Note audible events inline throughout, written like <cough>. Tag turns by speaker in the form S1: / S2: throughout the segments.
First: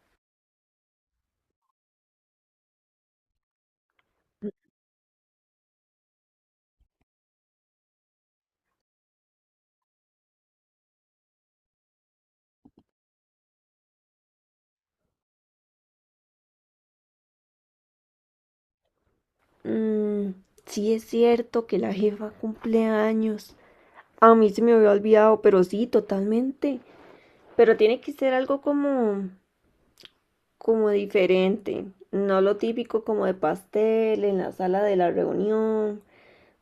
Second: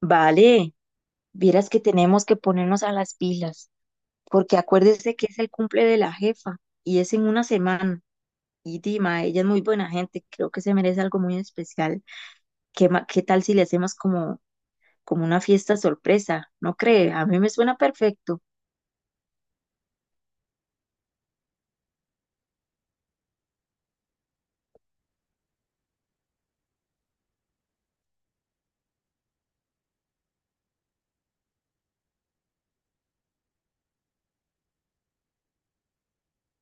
S1: Vale, vieras que tenemos que ponernos a las pilas, porque acuérdese que es el cumple de la jefa y es en una semana. Y Dima, ella es muy buena gente, creo que se merece algo muy especial. ¿Qué, qué tal si le hacemos como, como una fiesta sorpresa? ¿No cree? A mí me suena perfecto.
S2: Mm, sí es cierto que la jefa cumple años. A mí se me había olvidado, pero sí, totalmente. Pero tiene que ser algo como, como diferente, no lo típico como de pastel en la sala de la reunión.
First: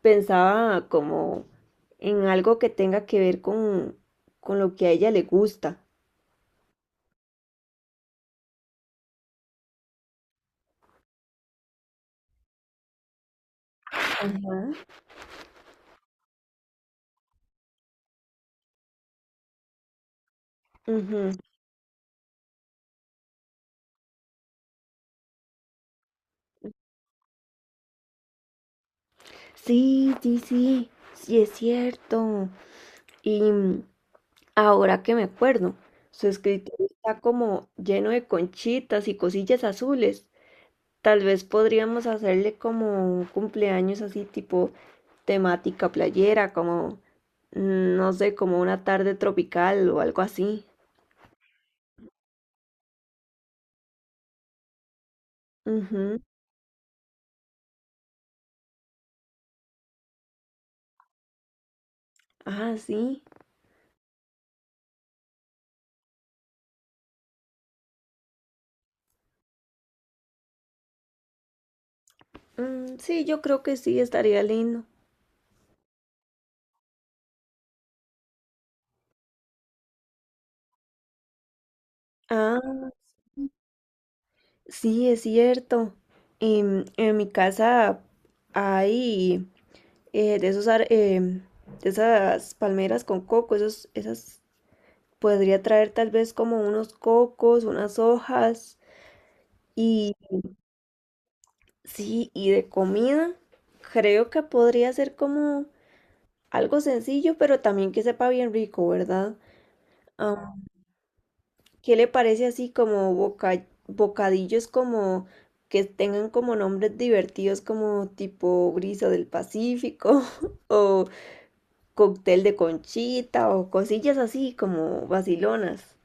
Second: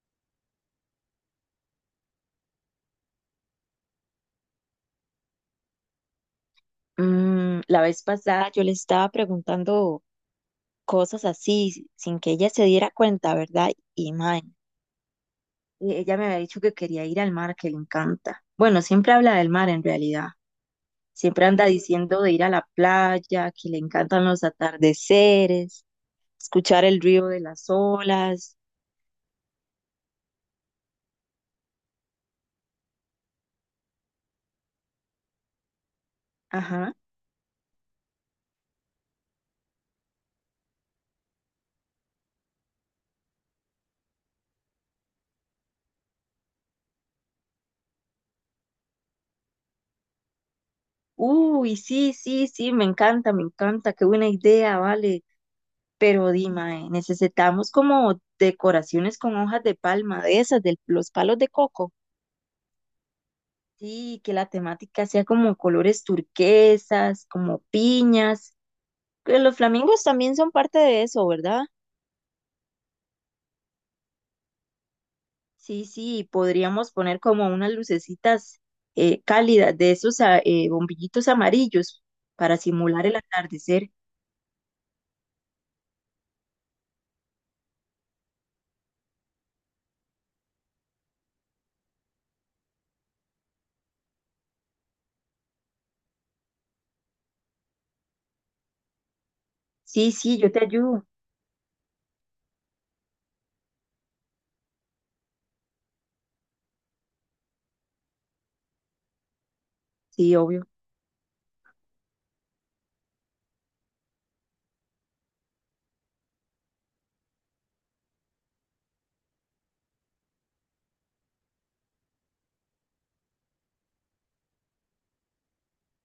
S2: Pensaba como en algo que tenga que ver con lo que a ella le gusta.
S1: Mm, la vez pasada yo le estaba preguntando cosas así, sin que ella se diera cuenta, ¿verdad? Y mae, ella me había dicho que quería ir al mar, que le encanta. Bueno, siempre habla del mar en realidad.
S2: Ujú.
S1: Siempre anda diciendo de ir a la playa, que le encantan los atardeceres, escuchar el río de las olas.
S2: Sí, sí, sí, sí es cierto. Y mm, Ahora que me acuerdo, su escritorio
S1: Ajá.
S2: está como lleno de conchitas y cosillas azules. Tal vez podríamos hacerle como un cumpleaños así tipo temática playera, como, no sé, como una tarde tropical o algo así.
S1: Uy, sí, sí, sí, me encanta, qué buena idea, vale.
S2: Ujú.
S1: Pero dime, necesitamos como decoraciones con hojas de palma, de esas, de los palos de coco.
S2: Ah, sí.
S1: Sí, que la temática sea como colores turquesas, como piñas. Que los flamingos también son parte de eso, ¿verdad?
S2: Sí, yo creo que sí, estaría lindo.
S1: Sí, sí, podríamos poner como unas lucecitas cálidas de esos bombillitos amarillos para
S2: Ah,
S1: simular el atardecer.
S2: sí, es cierto. En mi casa hay de esos, de esas palmeras con coco, esos, esas podría traer tal vez como unos cocos, unas hojas
S1: Sí,
S2: y
S1: sí, yo te ayudo.
S2: sí, y de comida, creo que podría ser como algo sencillo, pero también que sepa bien rico, ¿verdad?
S1: Sí,
S2: Am,
S1: obvio.
S2: ¿Qué le parece así como bocadillos como que tengan como nombres divertidos como tipo brisa del Pacífico <laughs> o cóctel de conchita o cosillas así como vacilonas.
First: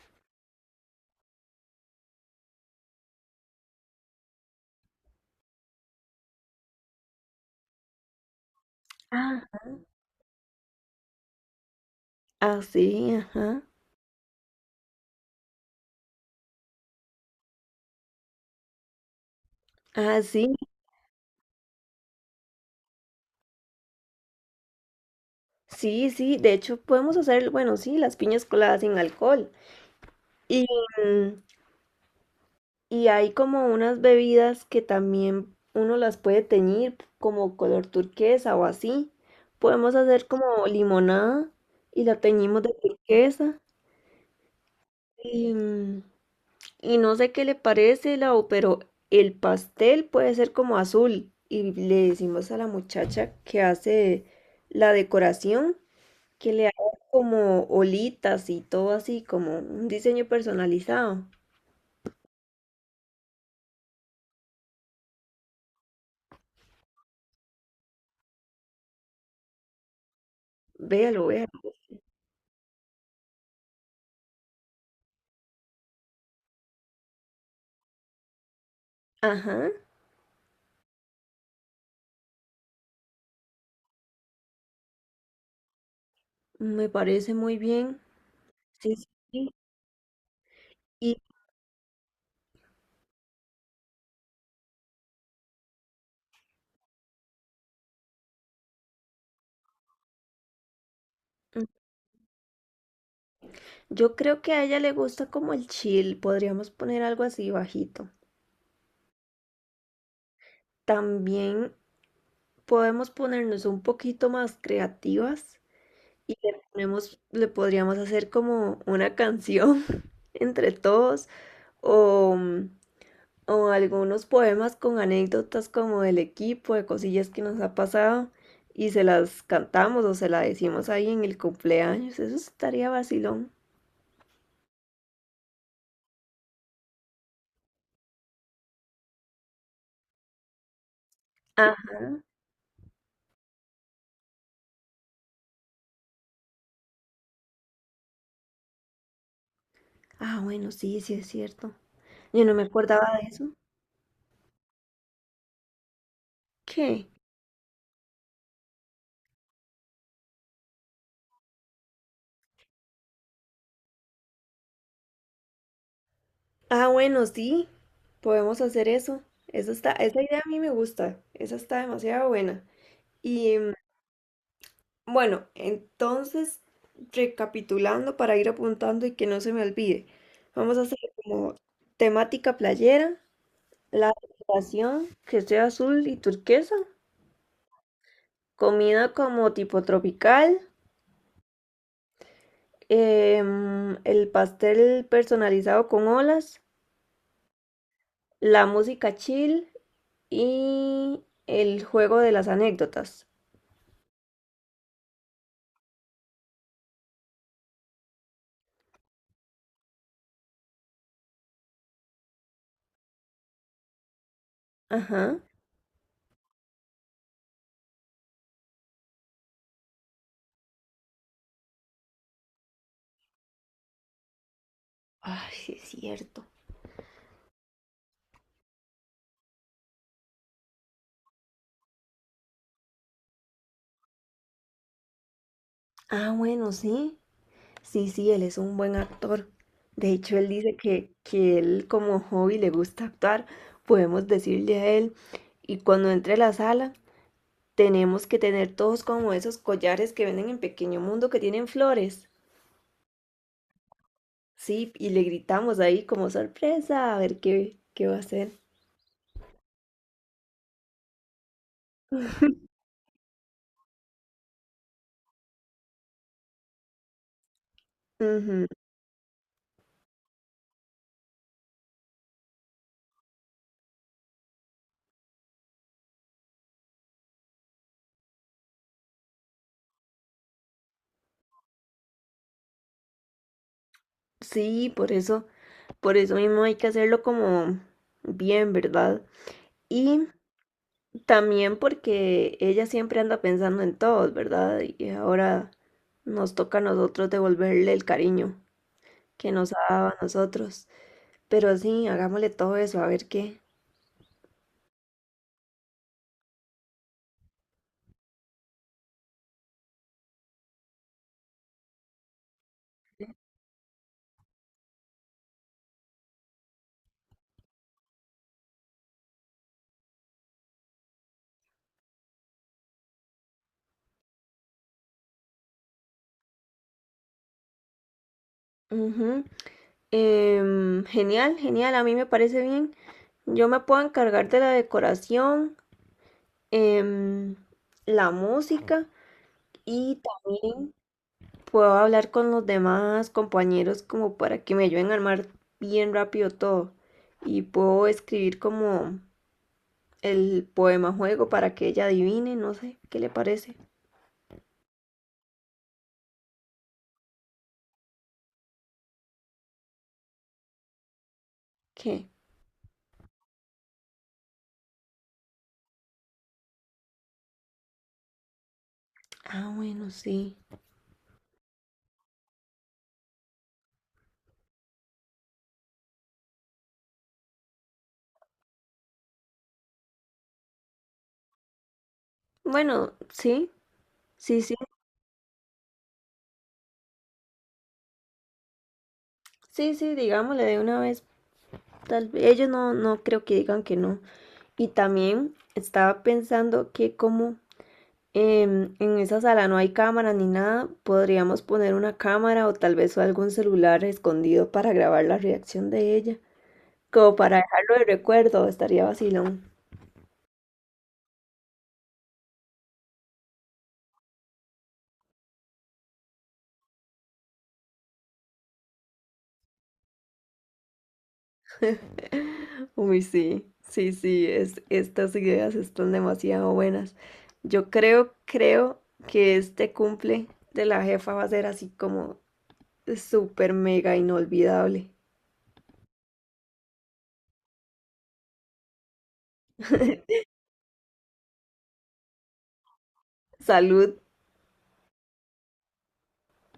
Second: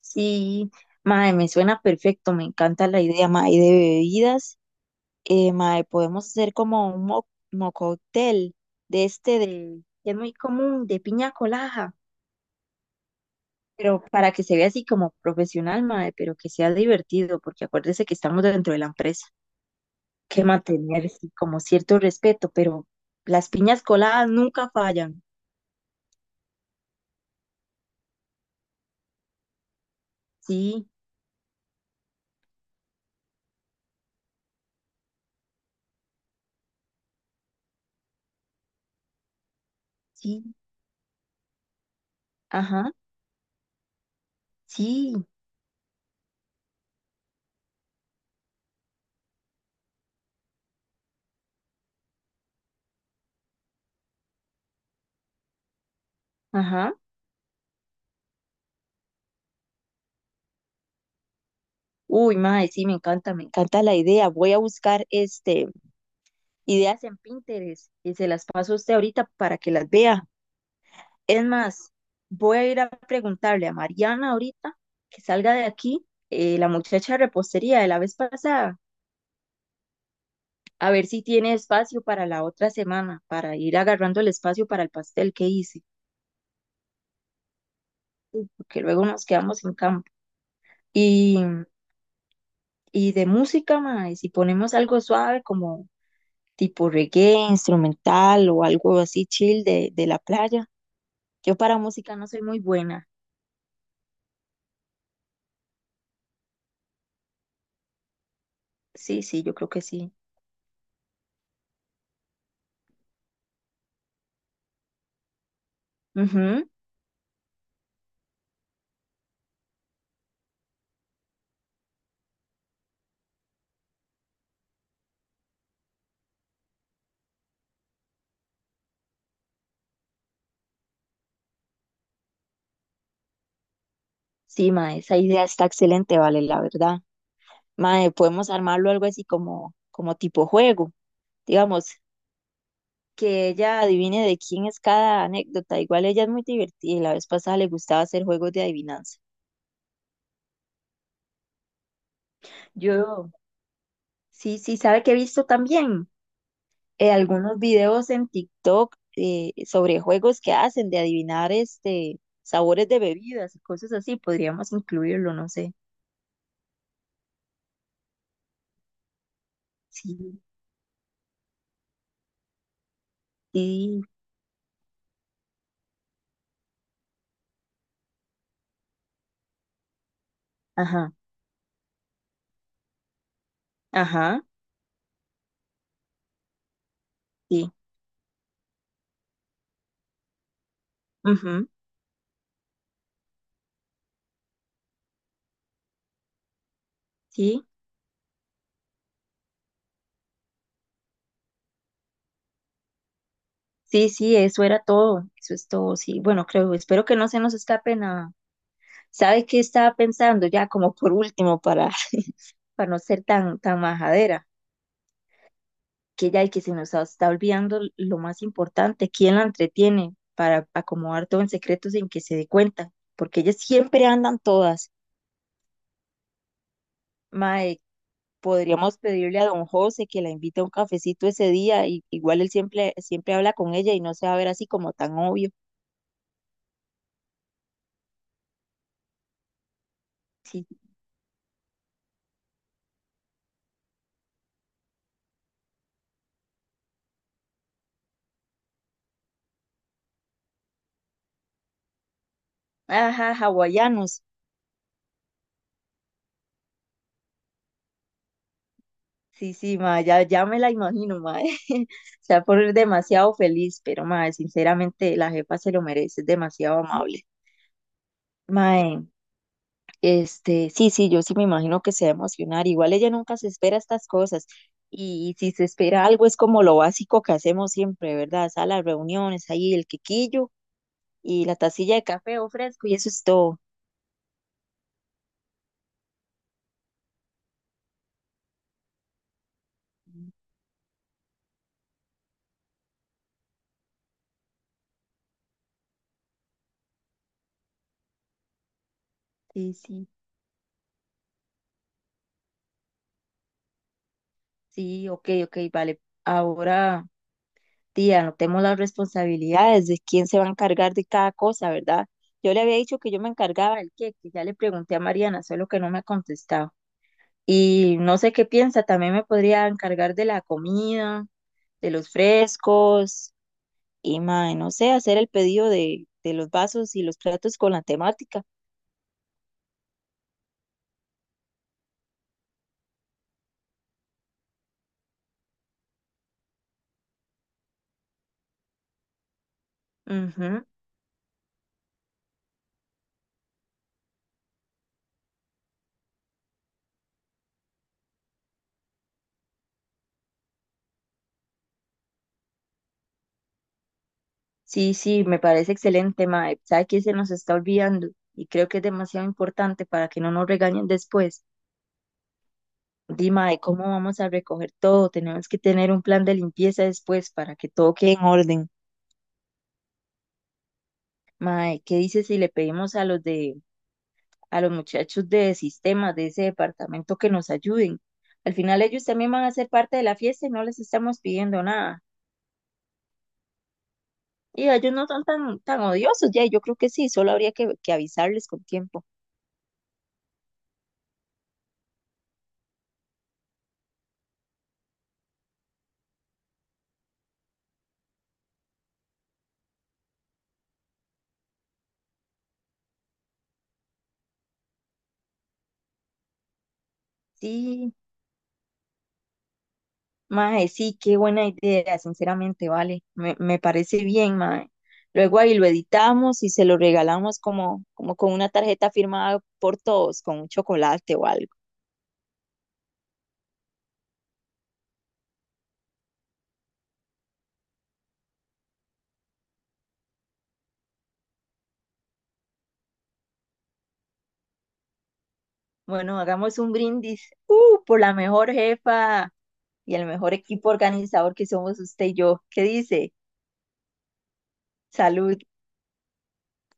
S1: Sí, mae, me suena perfecto, me encanta la idea, mae, y de bebidas. Mae, podemos hacer como un mo mocóctel de este
S2: Ah.
S1: de, que es muy común, de piña colada,
S2: Así, ajá.
S1: pero para que se vea así como profesional, mae, pero que sea divertido, porque acuérdese que estamos dentro de la empresa.
S2: Ah,
S1: Que
S2: sí,
S1: mantener sí, como cierto respeto, pero las piñas coladas nunca fallan.
S2: sí, sí. De hecho, podemos hacer, bueno, sí, las piñas coladas sin alcohol. Y,
S1: Sí,
S2: mm, y hay como unas bebidas que también uno las puede teñir como color turquesa o así. Podemos hacer
S1: sí,
S2: como limonada y la teñimos de
S1: ajá,
S2: turquesa.
S1: sí,
S2: Y, mm, Y no sé qué le parece, Lau, pero el pastel puede ser como azul. Y le decimos a la muchacha que hace la decoración que le haga
S1: ajá.
S2: como olitas y todo así, como un diseño personalizado.
S1: Uy, mae, sí, me encanta la idea. Voy a buscar este ideas en Pinterest y se las paso a usted ahorita para que las vea.
S2: Véalo,
S1: Es
S2: véalo.
S1: más, voy a ir a preguntarle a Mariana ahorita que salga de aquí, la muchacha de repostería de la vez pasada,
S2: Ajá,
S1: a ver si tiene espacio para la otra semana, para ir agarrando el espacio para el pastel que hice.
S2: me parece muy bien.
S1: Que
S2: Sí,
S1: luego
S2: sí,
S1: nos
S2: sí.
S1: quedamos sin campo.
S2: Y
S1: Y, y de música, mae, si ponemos algo suave como tipo reggae, instrumental o algo así chill de la playa. Yo
S2: mm,
S1: para música no soy muy buena.
S2: yo creo que a ella le gusta como el chill. Podríamos poner algo así bajito.
S1: Sí, sí, yo creo que sí.
S2: También podemos ponernos un poquito más creativas. Y le
S1: Ujú.
S2: ponemos, le podríamos hacer como una canción <laughs> entre todos o, o algunos poemas con anécdotas como del equipo, de cosillas que nos ha pasado y se las cantamos o se las decimos ahí en el cumpleaños. Eso estaría vacilón.
S1: Sí, mae, esa idea está excelente, vale, la verdad. Mae, podemos armarlo algo así como, como tipo juego,
S2: Ah,
S1: digamos, que ella adivine de quién es cada anécdota. Igual ella es muy divertida y la vez pasada le gustaba hacer juegos de adivinanza.
S2: ah, bueno, sí, sí es cierto. Yo no me acordaba de
S1: Yo
S2: eso.
S1: sí, sí, sabe que he visto también
S2: ¿Qué?
S1: algunos videos en TikTok sobre juegos que hacen de adivinar este sabores de bebidas y cosas así. Podríamos incluirlo, no sé.
S2: Ah, bueno, sí, podemos hacer eso. Eso está, esa
S1: Sí,
S2: idea a mí me gusta. Esa está demasiado buena. Y, mm,
S1: sí,
S2: Bueno, entonces, recapitulando para ir apuntando y que no se me olvide, vamos a hacer
S1: ajá,
S2: como temática playera, la
S1: ajá,
S2: decoración que sea azul y turquesa,
S1: sí,
S2: comida como tipo tropical,
S1: ujú,
S2: el pastel personalizado con olas,
S1: sí,
S2: la música chill y el juego de las anécdotas.
S1: sí, sí, eso era todo, eso es todo, sí. Bueno, creo, espero que no se nos escape nada. ¿Sabe qué estaba pensando ya como por último para, <laughs> para no ser tan, tan majadera?
S2: Ajá.
S1: Que ya hay que se nos está olvidando lo más importante, quién la entretiene para acomodar todo en secreto sin que se dé cuenta, porque ellas siempre andan todas.
S2: Ay, sí es cierto.
S1: Mae, podríamos pedirle a don José que la invite a un cafecito ese día, y igual él siempre, siempre habla con ella y no se va a ver así como tan obvio.
S2: Ah, bueno, sí. Sí, sí, él es un buen actor. De hecho, él
S1: Sí,
S2: dice que él como hobby le gusta actuar. Podemos decirle a él, y cuando entre a la sala, tenemos que tener todos como esos collares que venden en Pequeño Mundo que tienen flores.
S1: ajá, hawaianos.
S2: Sí, y le gritamos ahí como sorpresa, a ver qué, qué va a hacer.
S1: Sí, sí, ma, ya, ya me la imagino, ma. <laughs> Se va a poner demasiado feliz, pero ma, sinceramente la jefa se lo merece, es demasiado amable.
S2: Ujú.
S1: Ma, este, sí, sí, yo sí me imagino que se va a emocionar. Igual ella nunca se espera estas cosas. Y, si se espera algo es como lo básico que hacemos siempre, ¿verdad? Salas, reuniones, ahí el quequillo y la tacilla de café o fresco y eso es todo.
S2: Sí, por eso mismo hay que hacerlo como bien, ¿verdad? Y también porque ella siempre anda pensando en todos, ¿verdad? Y ahora nos toca a nosotros devolverle el cariño que nos
S1: Sí,
S2: ha dado
S1: sí,
S2: a nosotros. Pero sí, hagámosle todo eso, a ver qué.
S1: sí, ok, ok, vale. Ahora, tía, anotemos las responsabilidades de quién se va a encargar de cada cosa, ¿verdad? Yo le había dicho que yo me encargaba del queque, ya le pregunté a Mariana, solo que no me ha contestado. Y no sé qué piensa, también me podría encargar de la comida, de los frescos y, mae, no sé, hacer el pedido de los vasos y los platos con la temática.
S2: Ujú. Genial, genial, a mí me parece bien. Yo me puedo encargar de la decoración, em, la música y
S1: Ujú.
S2: también puedo hablar con los demás compañeros como para que me ayuden a armar bien rápido todo. Y puedo escribir como el poema juego para que ella adivine, no sé, ¿qué le parece?
S1: Sí, sí, me parece excelente, mae. ¿Sabe qué se nos está olvidando? Y creo que es demasiado importante para que no nos regañen después.
S2: ¿Qué?
S1: Dima, de cómo vamos a recoger todo. Tenemos que tener un plan de limpieza después para que todo quede en orden.
S2: Ah, bueno, sí.
S1: Mae, ¿qué dices si le pedimos a los de a los muchachos de sistemas de ese departamento que nos ayuden. Al final ellos también van a ser parte de la fiesta y no les estamos pidiendo nada.
S2: Bueno, sí, sí,
S1: Y
S2: sí,
S1: ellos no son tan, tan odiosos ya, yo creo que sí, solo habría que avisarles con tiempo.
S2: sí, sí, digámosle de una vez. Tal vez ellos no, no creo que digan que no. Y también estaba pensando que como en esa sala no hay cámara ni nada. Podríamos poner una cámara o tal vez algún celular escondido para grabar la reacción de ella. Como para
S1: Sí,
S2: dejarlo de recuerdo, estaría vacilón.
S1: mae, sí, qué buena idea, sinceramente, vale, me parece bien, mae. Luego ahí lo editamos y se lo regalamos como, como con una tarjeta firmada por todos, con un chocolate o algo.
S2: <laughs> Uy, sí, sí, sí, es, estas ideas están demasiado buenas. Yo creo, creo que este cumple de la jefa va a ser así como súper mega inolvidable.
S1: Bueno, hagamos un brindis, por la mejor jefa y el mejor equipo organizador que somos usted y yo. ¿Qué dice?
S2: Salud.
S1: Salud.